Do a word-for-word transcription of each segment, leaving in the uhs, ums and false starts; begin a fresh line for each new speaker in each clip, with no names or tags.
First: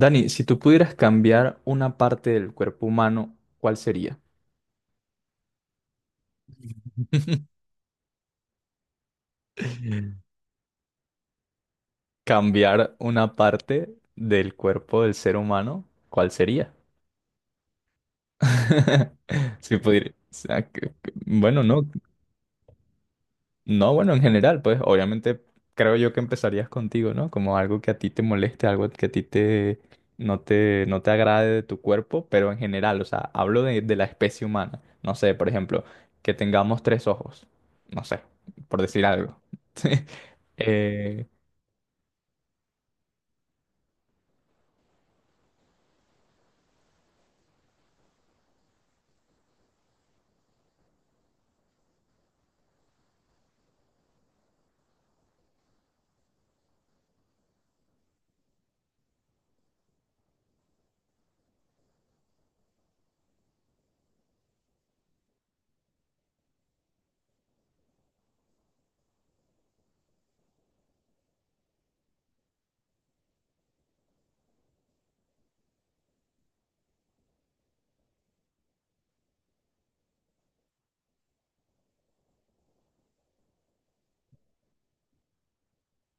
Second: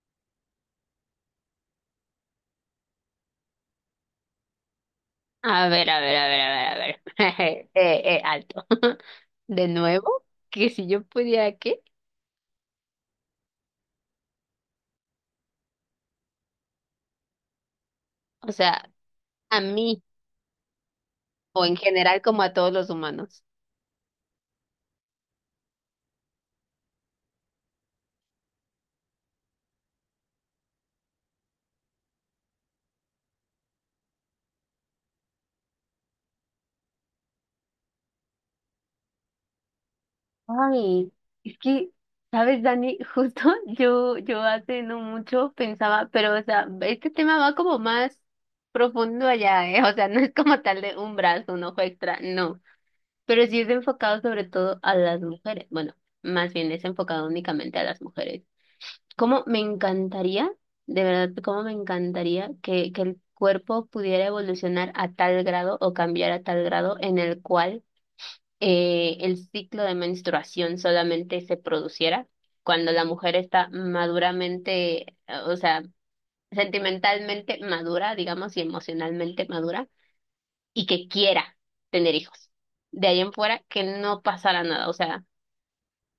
Dani, si tú pudieras cambiar una parte del cuerpo humano, ¿cuál sería?
A ver, a ver, a ver, a ver, a ver. Eh, eh, alto. De nuevo, que si yo pudiera, ¿qué?
Cambiar una parte del cuerpo del ser humano, ¿cuál sería?
O sea, a
Si
mí
pudiera, o sea, que- que-
o
bueno,
en
no.
general como a todos los humanos.
No, bueno, en general, pues obviamente creo yo que empezarías contigo, ¿no? Como algo que a ti te moleste, algo que a ti te no te no te agrade de tu cuerpo, pero en general, o sea, hablo de, de la especie humana. No sé, por ejemplo, que tengamos tres ojos, no sé, por decir algo.
Ay,
Eh,
es que, ¿sabes, Dani? Justo yo, yo hace no mucho pensaba, pero, o sea, este tema va como más profundo allá, ¿eh? O sea, no es como tal de un brazo, un ojo extra, no. Pero sí es enfocado sobre todo a las mujeres. Bueno, más bien es enfocado únicamente a las mujeres. Cómo me encantaría, de verdad, cómo me encantaría que, que el cuerpo pudiera evolucionar a tal grado o cambiar a tal grado en el cual eh, el ciclo de menstruación solamente se produciera cuando la mujer está maduramente, eh, o sea, sentimentalmente madura, digamos, y emocionalmente madura, y que quiera tener hijos. De ahí en fuera, que no pasara nada, o sea,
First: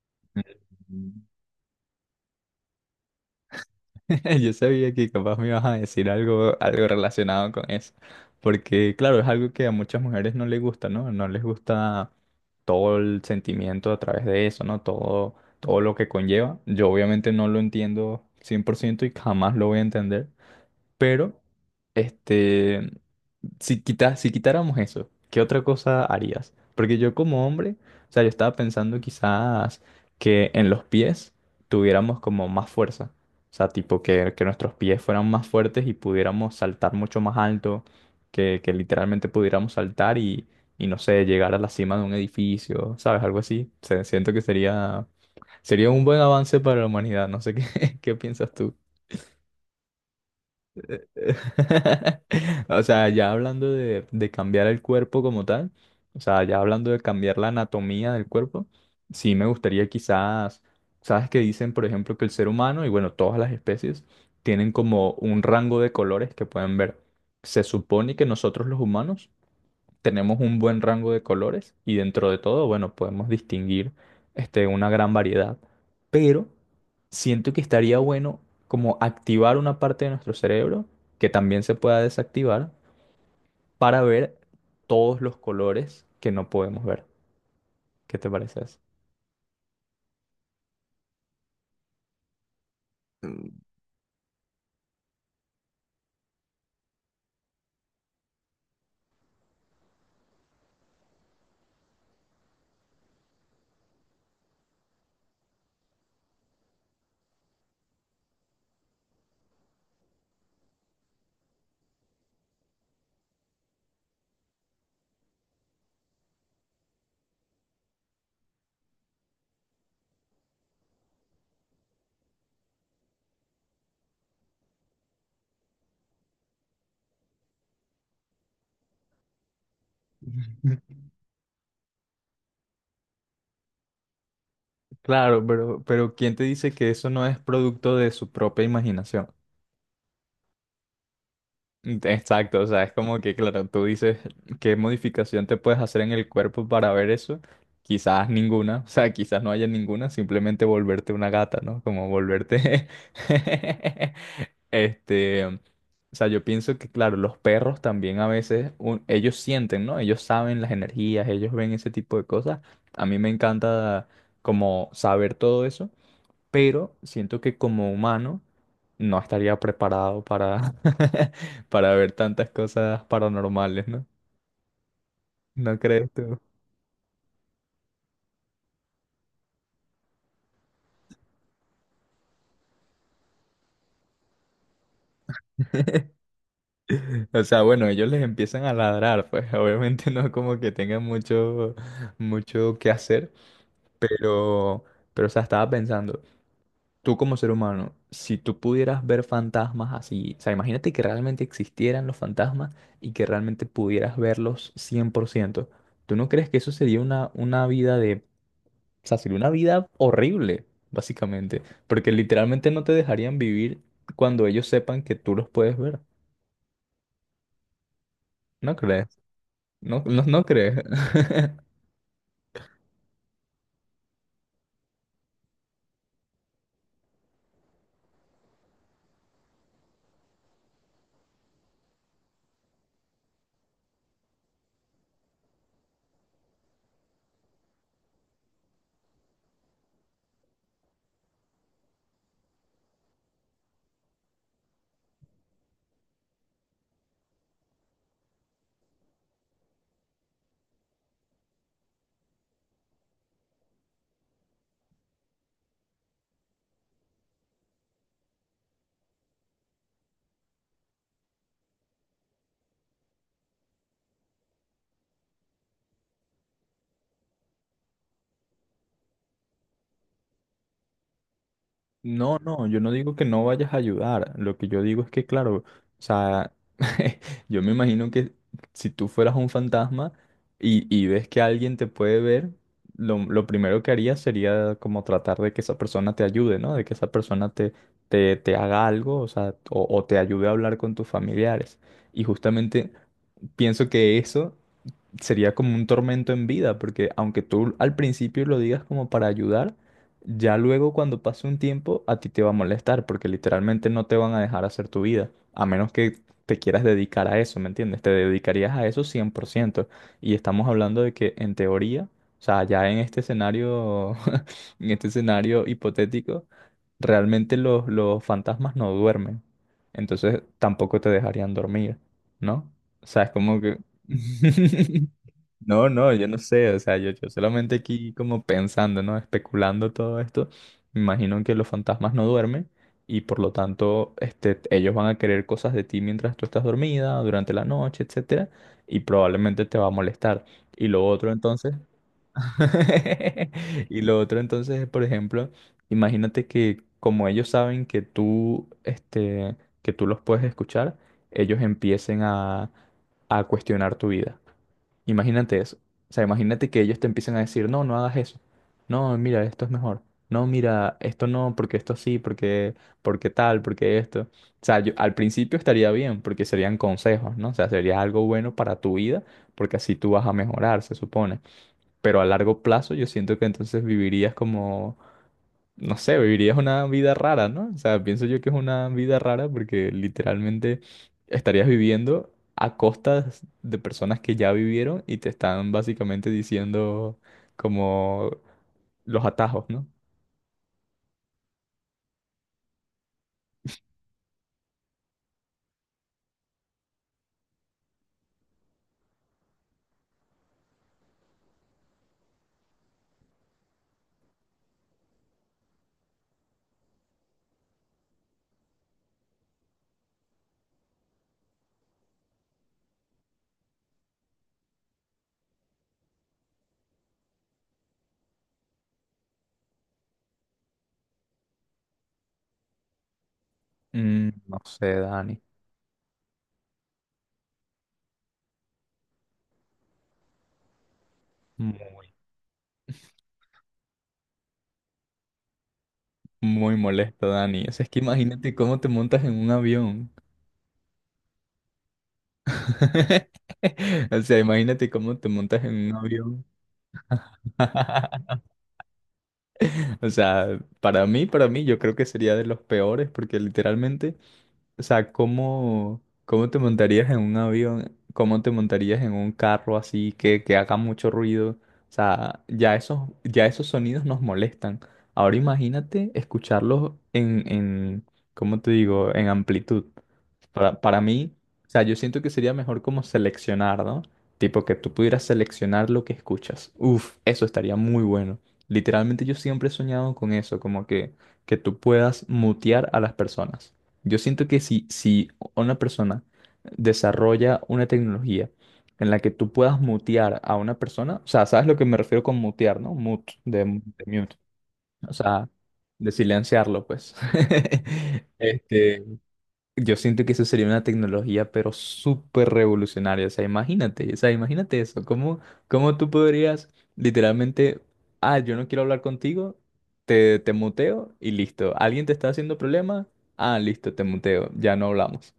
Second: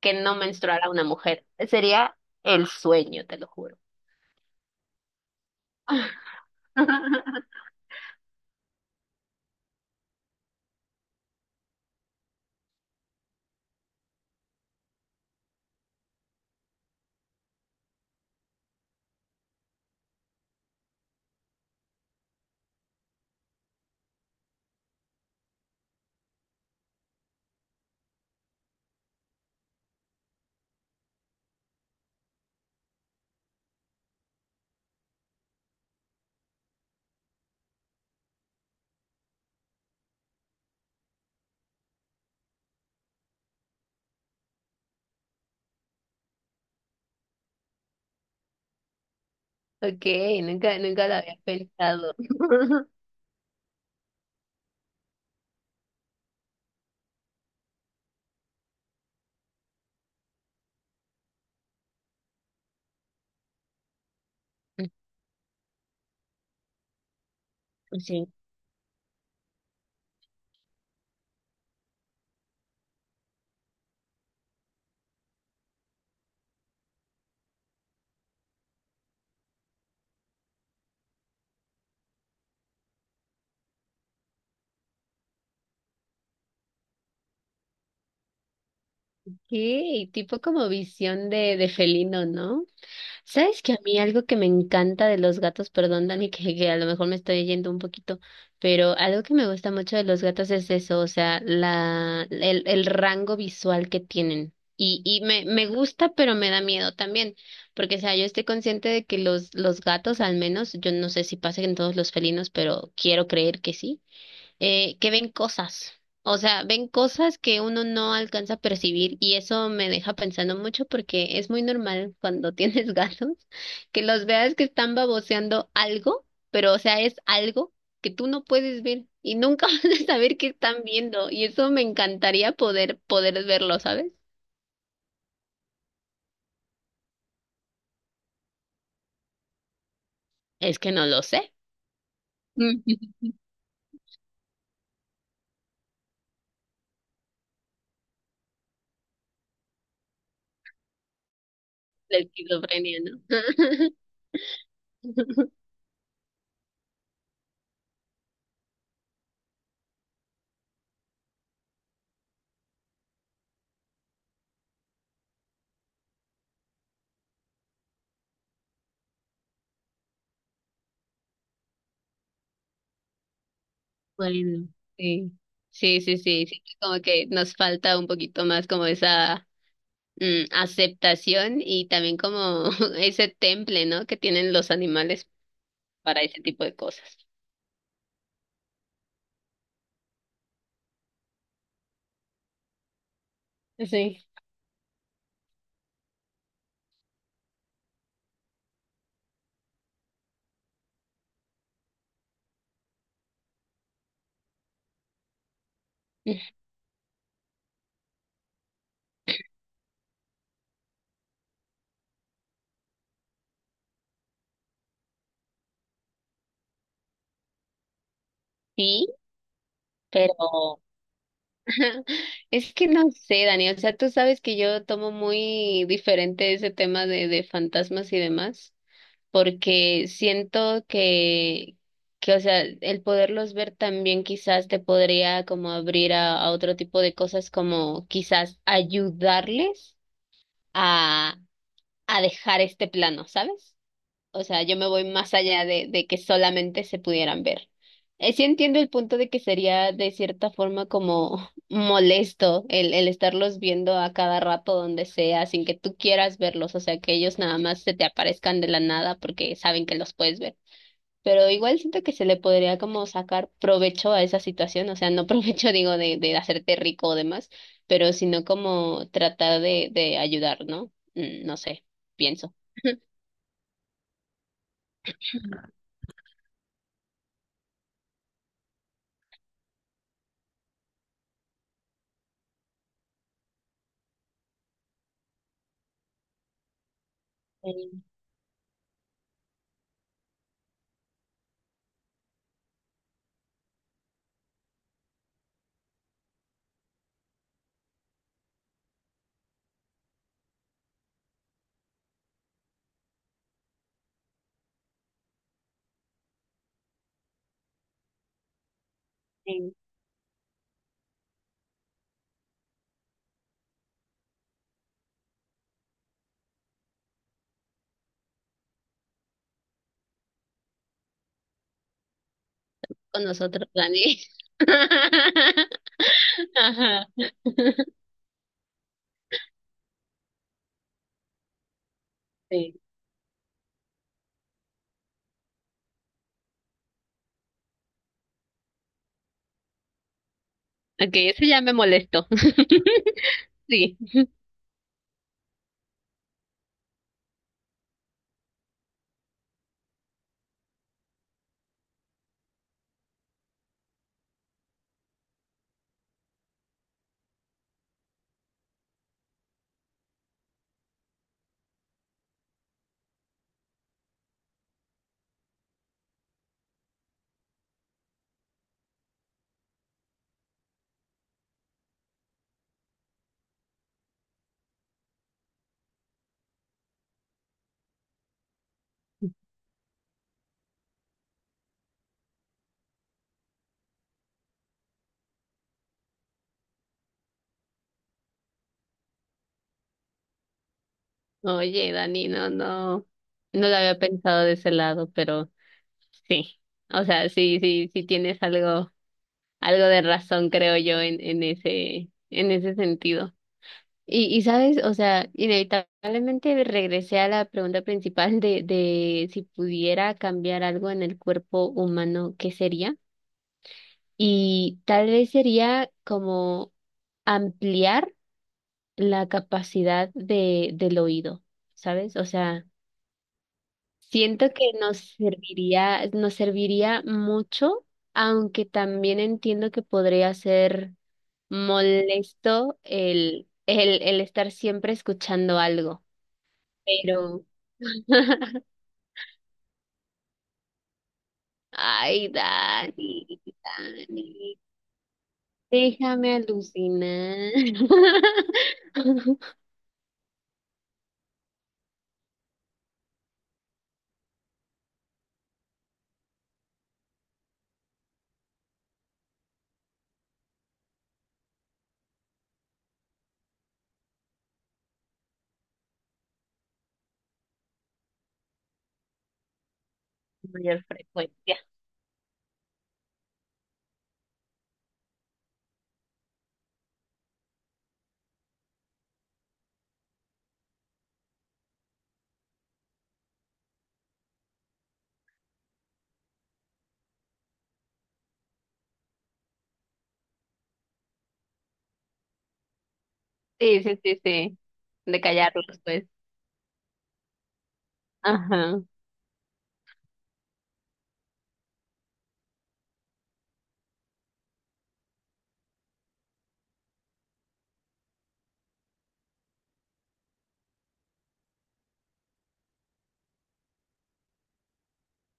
que no menstruara una mujer. Sería el sueño, te lo juro.
Yo sabía que capaz me ibas a decir algo, algo relacionado con eso, porque claro, es algo que a muchas mujeres no les gusta, ¿no? No les gusta todo el sentimiento a través de eso, ¿no? Todo, todo lo que conlleva. Yo obviamente no lo entiendo cien por ciento y jamás lo voy a entender, pero, este, si quita- si quitáramos eso, ¿qué otra cosa harías? Porque yo como hombre, o sea, yo estaba pensando quizás que en los pies tuviéramos como más fuerza. O sea, tipo que, que nuestros pies fueran más fuertes y pudiéramos saltar mucho más alto, que, que literalmente pudiéramos saltar y, y no sé, llegar a la cima de un edificio, ¿sabes? Algo así. Se- siento que sería, sería un buen avance para la humanidad. No sé qué, qué piensas tú.
Ok, nunca, nunca lo había pensado.
O sea, ya hablando de, de cambiar el cuerpo como tal, o sea, ya hablando de cambiar la anatomía del cuerpo, sí me gustaría quizás, sabes que dicen, por ejemplo, que el ser humano y bueno, todas las especies tienen como un rango de colores que pueden ver. Se supone que
Sí.
nosotros los humanos tenemos un buen rango de colores y dentro de todo, bueno, podemos distinguir este, una gran variedad. Pero siento que estaría bueno como activar una parte de nuestro cerebro que también se pueda desactivar para ver todos los colores que no podemos ver. ¿Qué te parece eso?
Ok, tipo como visión de, de felino, ¿no? ¿Sabes que a mí algo que me encanta de los gatos, perdón Dani, que, que a lo mejor me estoy yendo un poquito, pero algo que me gusta mucho de los gatos es eso? O sea, la, el, el rango visual que tienen. Y, y me, me gusta, pero me da miedo también, porque, o sea, yo estoy consciente de que los, los gatos, al menos, yo no sé si pasa en todos los felinos, pero quiero creer que sí. Eh, que ven cosas, o sea, ven cosas que uno no alcanza a percibir, y eso me deja pensando mucho porque es muy normal cuando tienes gatos que los veas que están baboseando algo, pero o sea, es algo que tú no puedes ver y nunca vas a saber qué están viendo, y eso me encantaría poder poder verlo, ¿sabes?
Claro, pero, pero ¿quién te dice que eso no es producto de su propia imaginación?
Es que no lo sé.
Exacto, o sea, es como que, claro, tú dices, ¿qué modificación te puedes hacer en el cuerpo para ver eso? Quizás ninguna, o sea, quizás no haya ninguna, simplemente volverte una gata, ¿no? Como
La
volverte...
esquizofrenia, ¿no?
Este, o sea, yo pienso que, claro, los perros también a veces, un- ellos sienten, ¿no? Ellos saben las energías, ellos ven ese tipo de cosas. A mí me encanta como saber todo eso, pero siento que como humano no estaría preparado para, para ver tantas cosas paranormales, ¿no?
Bueno, sí.
¿No
Sí,
crees
sí,
tú?
sí, siento como que nos falta un poquito más como esa mm, aceptación, y también como ese temple, ¿no? Que tienen los animales para ese tipo de cosas.
O sea, bueno, ellos les empiezan a ladrar, pues obviamente no como que tengan mucho, mucho que hacer,
Sí.
pero, pero, o sea, estaba pensando, tú como ser humano, si tú pudieras ver fantasmas así, o sea, imagínate que realmente existieran los fantasmas y que realmente pudieras verlos cien por ciento. ¿Tú no crees que eso sería una, una vida de... O sea, sería una vida horrible, básicamente, porque literalmente no te dejarían vivir cuando ellos sepan que tú los puedes ver. ¿No
Sí,
crees? No, no, no crees.
pero es que no sé, Dani, o sea, tú sabes que yo tomo muy diferente ese tema de, de fantasmas y demás, porque siento que, que, o sea, el poderlos ver también quizás te podría como abrir a, a otro tipo de cosas, como quizás ayudarles a dejar este plano, ¿sabes? O sea, yo me voy más allá de, de que solamente se pudieran ver. Eh, sí entiendo el punto de que sería de cierta forma como molesto el, el estarlos viendo a cada rato donde sea, sin que tú quieras verlos, o sea, que ellos nada más se te aparezcan de la nada porque saben que los puedes ver, pero igual siento que se le podría como sacar provecho a esa situación, o sea, no provecho digo de, de hacerte rico o demás, pero sino como tratar de, de ayudar, ¿no? Mm, No sé,
No,
pienso.
no, yo no digo que no vayas a ayudar. Lo que yo digo es que, claro, o sea, yo me imagino que si tú fueras un fantasma y, y ves que alguien te puede ver, lo, lo primero que harías sería como tratar de que esa persona te ayude, ¿no? De que esa persona te,
En-
te, te haga algo, o sea, o, o te ayude a hablar con tus familiares. Y justamente pienso que eso sería como un tormento en vida, porque aunque tú al principio lo digas como para ayudar, ya luego cuando pase un tiempo a ti te va a molestar, porque literalmente no te van a dejar hacer tu vida, a menos que te quieras dedicar a eso, ¿me entiendes? Te dedicarías a eso cien por
en-
ciento. Y estamos hablando de que en teoría, o sea, ya en este escenario, en este escenario hipotético, realmente los, los fantasmas no duermen, entonces tampoco te dejarían dormir, ¿no? O sea,
Con
es como
nosotros,
que...
Dani.
No, no, yo no sé, o sea,
Ajá.
yo, yo solamente aquí como pensando, ¿no? Especulando todo esto, me imagino que los fantasmas no duermen
Sí.
y por lo tanto, este, ellos van a querer cosas de ti mientras tú estás dormida, durante la noche, etcétera, y probablemente te va a molestar. Y lo
Ok,
otro
eso ya
entonces...
me molestó. Sí.
Y lo otro entonces es, por ejemplo, imagínate que como ellos saben que tú, este, que tú los puedes escuchar, ellos empiecen a, a cuestionar tu vida. Imagínate eso. O sea, imagínate que ellos te empiecen a decir, no, no hagas eso. No, mira, esto es mejor. No, mira, esto no, porque esto sí, porque, porque tal, porque esto. O sea, yo- al principio estaría bien, porque serían consejos, ¿no? O sea, sería algo bueno para tu vida, porque así tú vas a mejorar, se supone. Pero a largo plazo yo siento que entonces vivirías como, no sé, vivirías una vida rara, ¿no? O sea, pienso yo que es una vida rara porque literalmente estarías viviendo a costas de personas que ya vivieron y te están básicamente diciendo como los atajos, ¿no?
Oye, Dani, no, no, no lo había pensado de ese lado, pero sí. O sea, sí, sí, sí tienes algo. Algo de razón, creo yo, en, en ese, en ese sentido. Y, y sabes, o sea, inevitablemente regresé a la pregunta principal de, de si pudiera cambiar algo en el cuerpo humano, ¿qué sería? Y tal vez sería como ampliar la capacidad de, del oído, ¿sabes? O sea,
Mm,
siento
no
que
sé,
nos
Dani.
serviría, nos serviría mucho, aunque también entiendo que podría ser
Muy,
molesto el, el, el estar siempre escuchando algo.
muy molesto,
Pero,
Dani. O sea, es que imagínate cómo te montas en un avión.
ay, Dani,
O
Dani,
sea, imagínate cómo te montas en un
déjame
avión.
alucinar.
O sea, para mí, para mí, yo creo que sería de los peores porque literalmente, o sea, ¿cómo, cómo te montarías en un avión? ¿Cómo te montarías en un carro así que, que haga mucho ruido? O sea, ya esos, ya esos sonidos nos molestan. Ahora imagínate escucharlos en, en, ¿cómo te digo? En amplitud. Para,
Mayor
para mí,
frecuencia.
o sea, yo siento que sería mejor como seleccionar, ¿no? Tipo que tú pudieras seleccionar lo que escuchas. Uf, eso estaría muy bueno. Literalmente yo siempre he soñado con eso, como que, que tú puedas mutear a las personas. Yo siento que si, si una persona desarrolla una tecnología en la que tú puedas mutear a una persona, o sea, ¿sabes lo que me refiero con mutear, no? Mute, de,
Sí, sí,
de
sí,
mute,
sí.
o
De
sea,
callarlos, pues.
de silenciarlo, pues.
Ajá.
Este, yo siento que eso sería una tecnología, pero súper revolucionaria. O sea, imagínate, o sea, imagínate eso. ¿Cómo, cómo tú podrías literalmente, ah, yo no quiero hablar contigo, te, te muteo y listo. ¿Alguien te está haciendo problema? Ah, listo, te muteo, ya no hablamos.